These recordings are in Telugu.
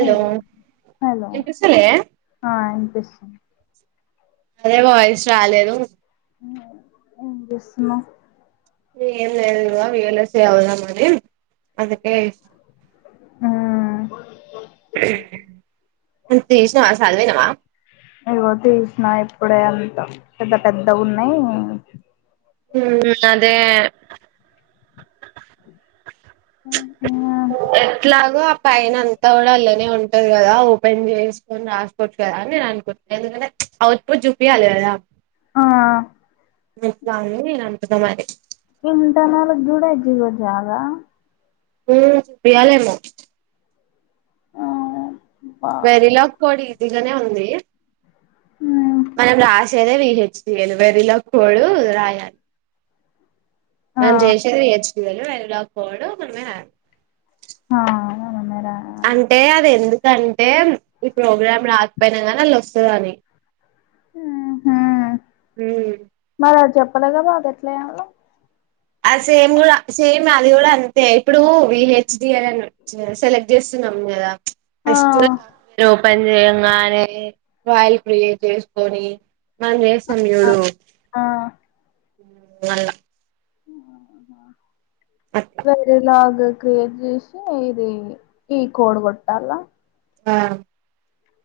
హలో హలో వినిపిస్తలే ఆ ఇనిపిస్తుంది అదే వాయిస్ రాలేదు ఎం చేస్తున్నవ్ ఏం లేదు ఇగొ విల్లోళ్ళొస్తే ఆగుదామని అందుకే ఆ నువు తీషినవా సదివినవా ఇగో తిసిన ఇప్పుడే అంత పెద్ద పెద్దగున్నాయి ఉమ్ అదే ఎట్లాగో అప్ పైన అంతా గూడా అల్లనే ఉంటది గదా ఓపెన్ చేసుకొని రాసుకోవచ్చు కదా అని నేను అనుకుట్నా ఎందుకంటే అవుట్పుట్ చూపియాలె కదా ఆ ఆ ఎట్ల అని నేను అంటున్న మరి ఇంత నాలేడ్జ్ గూడ ఎగ్జిక్యుట్ చేయాలా ఉమ్ చూపియాలేమొ ఆ బా వెరిలక్ కోడి ఇల్ల నే ఉంది మ్మ్ మనం లాస్ గదే రీల్ వచ్చింది కదా వెరిలా కోడ్ రాయాలి ఆ మనం చేసేదె ఎచ్ [unintelligible] వేరిలక్ కోడ్ మనమే [inaudible] ఆ అవును మేరా అంటే అది ఎందుకంటే ఈ ప్రోగ్రాం రాకపోయినా గానీ అళ్లోస్తదని ఉహ్ ఉ పడగదా అదేట్లే అది సేమ్ కూడా సేమ్ అది కూడా అంతే ఇప్పుడు వి హెచ్డి ఎలన్ చేస్ సెలెక్ట్ చేస్తున్నాం కదా ఆ ఫస్ట్ [inaudible] పని చేయంగానే వాయిల్ క్రియే చేసుకొని మనం చేస్తాం ఆ చూడు ఆ ఉ మల్ల హు ఆమా అట్లా వేరిలాగ్ ది క్రియేట్ చేసి ఇది ఈ కోడ్ కొట్టల్ల ఆ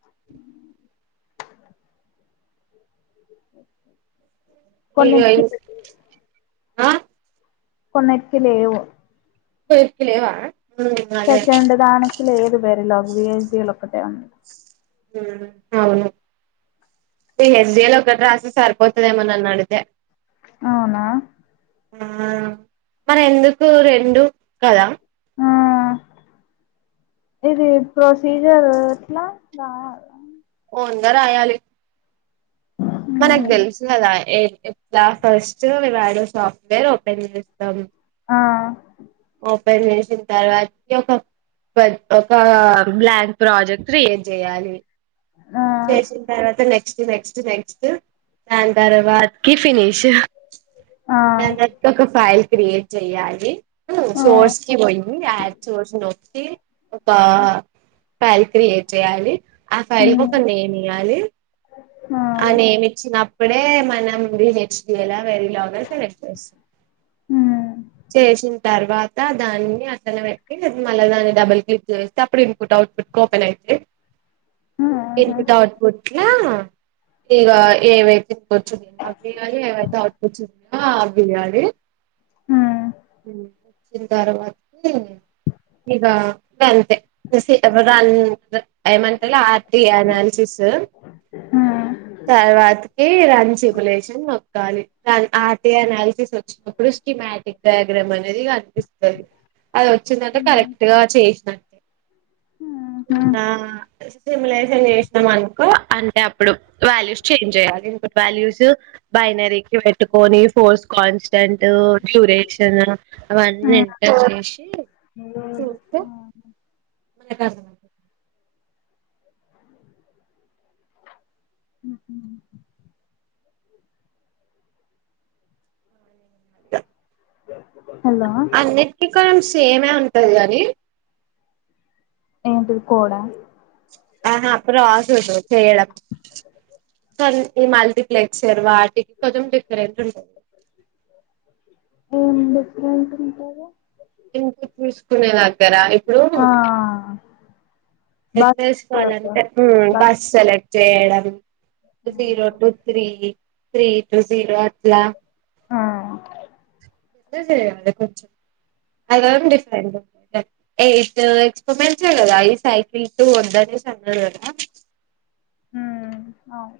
హూ ఈ కొన్నిటికి రైస్ ఆ కొన్నిటికి లేవు కోయెక్కి లేవా అదే సెకండ్ దాన్ లేదు బేరీ లావ్ వి జెల్ ఒకటే ఉన్ అవును హెల్దిలో ఒకటి రాస సరిపోతుదేమోనన్న అడిగితే అవునా ఆ మన ఎందుకు రెండు కదా ఆ ఇది ప్రొసీజర్ ఎట్లా రావాల ఓన్గా రాయాలి మనకు హ్మ్ తెలుసు కదా ఎ ఎట్లా ఫస్ట్ మేము ఆడ సాఫ్ట్వేర్ ఓపెన్ చేస్తాం ఆ ఓపెన్ చేసిన తర్వాత కి ఒక ఒక బ్లాంక్ ప్రాజెక్ట్ క్రియేట్ చేయాలి ఆ చేసిన తర్వాత నెక్స్ట్ నెక్స్ట్ నెక్స్ట్ దాని తర్వాత కి ఫినిష్ ఆ దా నట్ కి ఒక ఫైల్ క్రియేట్ చెయాలి హు ఆ సోర్స్ కి పోయి యాడ్ సోర్స్ నొక్కి ఒక పై క్రియేట్ చేయాలి ఆ ఫైల్ హ్మ్ ఇయాలి ఆ అనే ఏమి ఇచ్చిన ఇప్పుడే మనం నెర్చలా వెర లాంగ్ అ సె హ్మ్ చేసిన తర్వాత దానికి అన్ని అట్టనే పెట్టి మళ్ళా దాన్ని డబల్ కిప్ చేస్తే ఇన్పుట్ ఆవుట్ పుట్ కోపన్ అఇద్దే ఇన్ ఆహా పుట్ అవుట్ పుట్ కూ ఇక ఏవైతే ఇ కూచున్నాయో అవేయాలి ఏవైతే అవుట్ పుట్స్ ఆ వయ్యాలి హ్మ్ అ ఇంత ఆరవటము అంతే ఇక సీత ప్రధానము ఏమంటారు ఆర్టీ అనాలిసిస్ హ్మ్ తరవాతకి [unintelligible] కానీ ఆట అనాలిసిస్ వచ్చినప్పుడు కిమాటిక్ డయాగ్రామ్ అనేది కనిపిస్తుంది. అది వచ్చిందంటా హ్మ్ కరెక్ట్ గా చేసిన హ్మ్ నా సిములైజ్ చేసాం అనుకో అంటే ఇప్పుడు వాల్యూస్ చేంజ్ చేయాలి. ఇ వాల్యూస్ బైనరీకి పెట్టుకొని, ఫోర్స్ కాన్స్టెంట్ డ్యూరేషన్ హ్మ్ అవన్నీంత చేసి చూస్తే. గంతకంటే ఉహు బ అన్నిటికి కొంచెం సేమే ఉంటది గాని ఏంటి కోడా ఆహా అప్పుడు రా చూడు చేయడం కొ ఈ మల్టీప్లెక్సర్ వాటికి కొంచెం డిఫరెంట్ ఉంటది. ఏం డిఫరెంట్ ఉంటది. ఇ చూసుకునే దగ్గర ఇప్పుడు ఆ బస్ ఎట్సుకోవాలంటే బస్ బస్లె జయడావి zero two three three two zero అట్లా ఆ ఇదే చేగాద కొంచం అది డిఫరెంట్ ఎయిట్ ఎక్స్పమెన్స్దా ఈ సైకిల్ టు వద్దనేసి అన్నాడు కదా హు అవు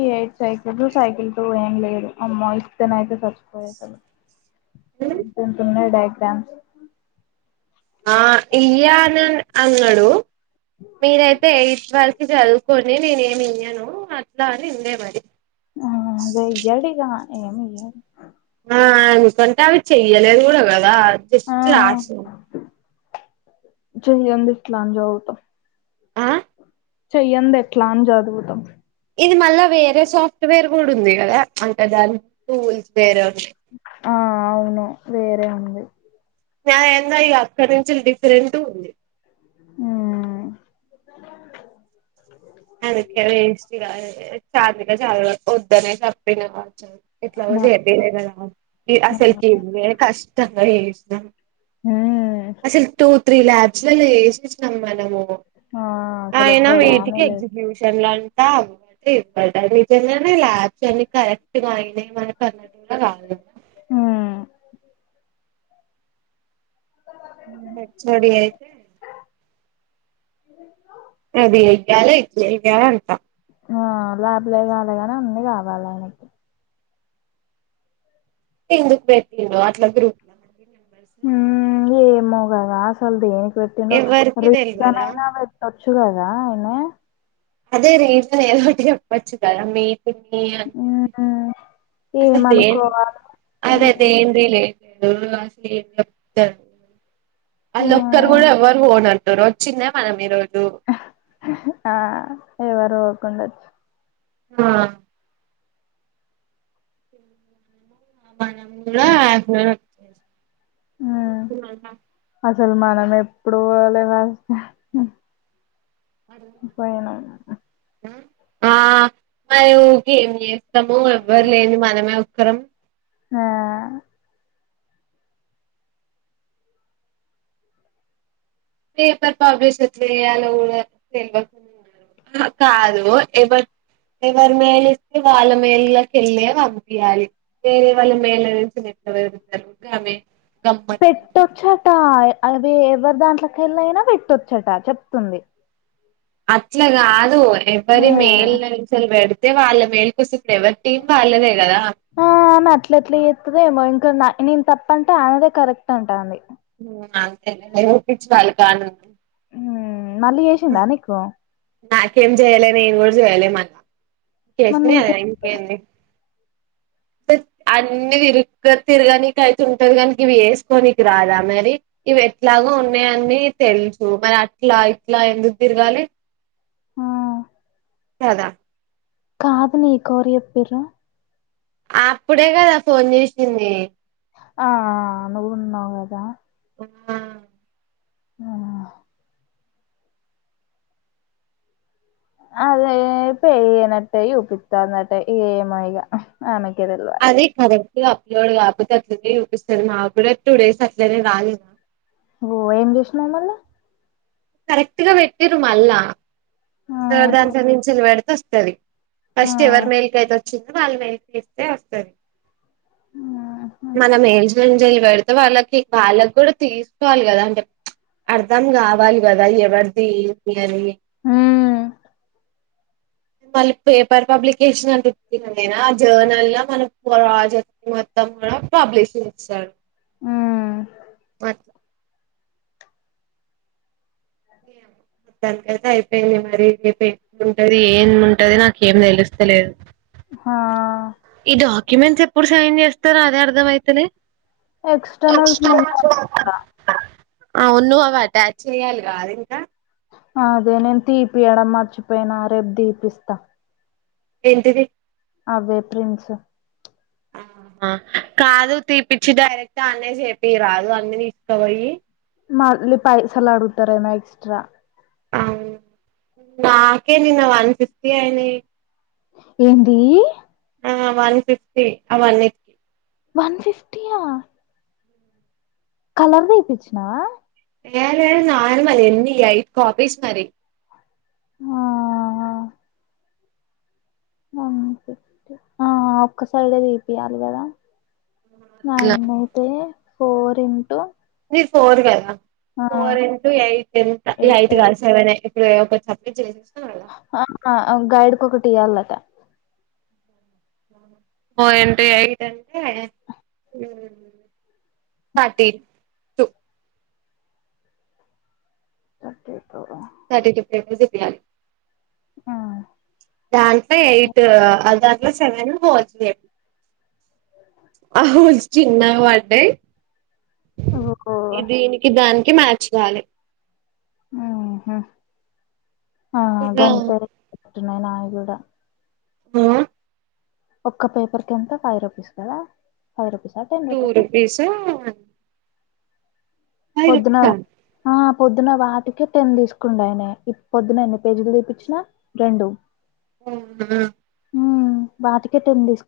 ఈ ఎయిట్ సైకిల్ సైకిల్ తో ఏం లేదు అమ్మ ఇస్తేనైతే చచ్చిపోయేసలు ఉమ్. ఎంత ఎంత త ఉన్నాడు డ్యామ్స్ ఆ ఇయ్య అన అన్నాడు మీరైతే ఎయిట్ వరకు చదువుకొని నేను ఏమి ఇయ్యను డా అని ఉండే మరి ఆ అదే ఇయ్యడిగా ఏమి ఇయ్యడు ఆ అనుకంటా అయి చేయలేదు గూడ కదా అడ్జెస్ట్ రాశ జు జూమ్ ఇట్లా జాదువుతాం ఆ చెయ్యంది ఎట్లా అని చదువుతాం ఇది మళ్ళా వేరే సాఫ్ట్వేర్ కూడా ఉంది కదా అంటే దాని టూల్స్ వేరే ఉన్నాయి ఆ అవును వేరే ఉంది న్యాయంగా ఇ అక్కరించి డిఫరెంట్ ఉంది ఆ అదొక వేస్ట్ [unintelligible] చార్లీగా చాలా వద్దనే తప్పిన [unintelligible] ఇట్లా పోతే [unintelligible] అసలకి కష్టంగా మ్మ్ [inaudible] అసలు తూ త్రీ ల్యాబ్స్ లో వేసెసినాం మనము ఆ అసలు ఎక్కువగా ఆమెలే వీళ్లంట [unintelligible] నిజంగానే ల్యాబ్స్ అని కరెక్ట్ గా అయినయ్ మన కర్ణాట [inaudible] కాదు ముందుడే ఎచ్ ఓ డీ అయితే [inaudible] అదిగాల ఎగా్యాల అంత ఆ లాభలే కాల ని అన్ని కావాలి ఆయనకి తిందుకు పెటిండ్రు అట్లా గ్రూప్ హ ఏమ గద అసల్ది రోటిను ఎవ్వరికి తెల్వదా రీజననా చుడదా ఎన్న అదే రేపు ఏదోటి చెప్పొచ్చు కదా మీ [inaudible] మ్మ్ అసలు దే ఏమనుకోవాలి హ్మ్. అదేందిలే ఏదో అసలు ఎం [inaudible] అల ఒక్కర్ హ్మ్. కూడా ఎవరు పోన [unintelligible] వచ్చిందే మనం మీరు ఆ ఎవారు కొంద ఆ మనమ్ కూడా కూడా [unintelligible] [unintelligible] ముసల్మానం ఎప్పుడు వాలే వా [unintelligible] పోయినా ఆ మా గమి [unintelligible] మము ఎవ్వరు లేని మనమే [unintelligible] కరం [inaudible] ఆ పేపర్ పబ్లిష్ చేయాలో కూడా తెవకుంన్నారు కాదు ఎవరు ఎవరి మేలు ఇస్తే వాళ్ళ మేళకి వెళ్ళి పంపియాలి వేరే వాళ్ళ మేళ నుంచి నెట్లు వేరుగుతారుమె పెట్టొచ్చట అవి ఎవరు దాంట్లో కెళ్ళైనా పెట్టొచ్చట చెప్తుంది అట్లగాదు ఎవరి మెయిల్ హ్మ్ నుంచెలి పెడితె వాళ్ళ మెయిల్ కు ఎవరి టీం వాళ్ళదే కదా ఇక్కడ నేను తప్పంట ఆమెదే కరెక్ట్ అంటా అంది ఎవరి పిచ్చి వాళ్ళకానందం హ్మ్ మళ్ళీ చేసిందా నీకు నాకేమ్ జేయాల నేనుకూడా జేయలే మళ్ల మరి చేస్తుంది అది నీకే [unintelligible] ఇంకేంది అన్నీ తిరుక్క తిరగానీకైతుంటది గాని గివి ఏస్కోనికి రాదా మరి ఇవెట్లాగో ఉన్నాయన్నీ తెల్సు మరి అట్లా లా ఎందుకు తిర్గాాలి ఆ కదా కాదు నీ కోరు జెప్పిర్రు అప్పుడే కదా ఫోన్ జేసింది ఆ ఆ నువున్నావ్ కదా ఆ ఆ అదే పెయ్యనట్టై యూపిత్తాందట ఏమొ ఇక అదీ కర [unintelligible] [unintelligible] అప్లోడ్ కాపోతే అట్లనే ఊపిస్తారు మాక్కూడా టూ డేస్ అట్లనే రాలే [unintelligible] ఓ ఏం చేసినావ్ మళ్ళా కరెక్టుగా పెట్టిరు మళ్ళా [unintelligible] ఆహా సరి [unintelligible] ఆ ఫస్ట్ ఎవరిమెయిల్కైతే చిక్క పాలపాకెట్ తెస్తే వస్తారు ఆహా [unintelligible] మనమే ఎలిజి గంజలి బెడితే వాళ్ళకి వాళ్ళక్కూడా తీస్కోవాలి గదా [unintelligible] అర్ధం గావాలి గదా ఎవరిదీ అని హ్మ్ మళ్ళీ పేపర్ పబ్లికేషన్ [unintelligible] నేనా జర్నల్ లో మనం ప్రాజెక్ట్ మొత్తం గూడా పబ్లిష్ చేస్తారు. హ్మ్ [unintelligible] దానికైతే అయిపోయింది మరి [inaudible] ఏం ఉంటది ఏం ఉంటది నాకేం తెలుస్తలేదు హ ఈ డాక్యుమెంట్స్ ఎప్పుడు సైన్ చేస్తారో అదే అర్ధం అయితలే ఎక్స్టర్నల్స్ ముంద [unintelligible] అవును అవటాచ్చెయ్యాలి కాదింకా అదే నేన్ తీపియడం మర్చిపోయినా రేపు తీపిస్తా ఏంటిది అవే ప్రిన్స్ ఆహా కాదు తీపిచ్చి డైరెక్ట్ అన్నే చేపిరాదు అన్ని తీస్కపోయి మళ్ళీ పైసలు ఆడుగుతారేమో ఎక్స్ట్రా నాకే నిన్న వన్ ఫిఫ్టీ అయినియ్ ఏందీ ఆ వన్ ఫిఫ్టీ అవన్నీటికి వన్ ఫిఫ్టీయా కలర్ తీపిచ్చినవా ఏ లేదు నార్మల్ ఎన్ని ఐదు కాపీస్ మరి హ హ వన్ ఫిఫ్టీ ఆ ఒక్క సైడే తీపియ్యాలి కదా నావి ఎన్ని అయిత ఫోర్ ఇంటూ ఫోర్ కదా ఆ ఫోర్ ఇన్ టూ ఎయిట్ ఎంత ఎయిట్ కాదు సేవనే క ఒక [unintelligible] గైడ్ కి ఒకటి ఇయ్యాలట ఫోర్ ఇన్ టూ అయిట్ అంటే హు thirty two thirty two thirty two rupees ఇయ్యాలి ఆ దాంట్లో ఎయిట్ ఆ దాంట్లో సెవెన్ పోవచ్చు ఓహో చిన్నగా పడ్డాయి దీనికి దానికి మ్యాచ్ కాలే ఆహా ఆ గంతరి ఎట్టున్నాయో నాయికూడా ఒక్క పేపర్ కి ఎంత ఫైవ్ రుపీస్ కదా ఫైవ్ రుపీస్ టూ రుపీస్ ఆ పొడునా ఆ పొద్దున వాటికి టెన్ తీసుకుంయనే పొద్దున ఎన్ని పేజీలు దీపించిన రెండు [unintelligible] మ్ బాటికెట్ ఏని తీస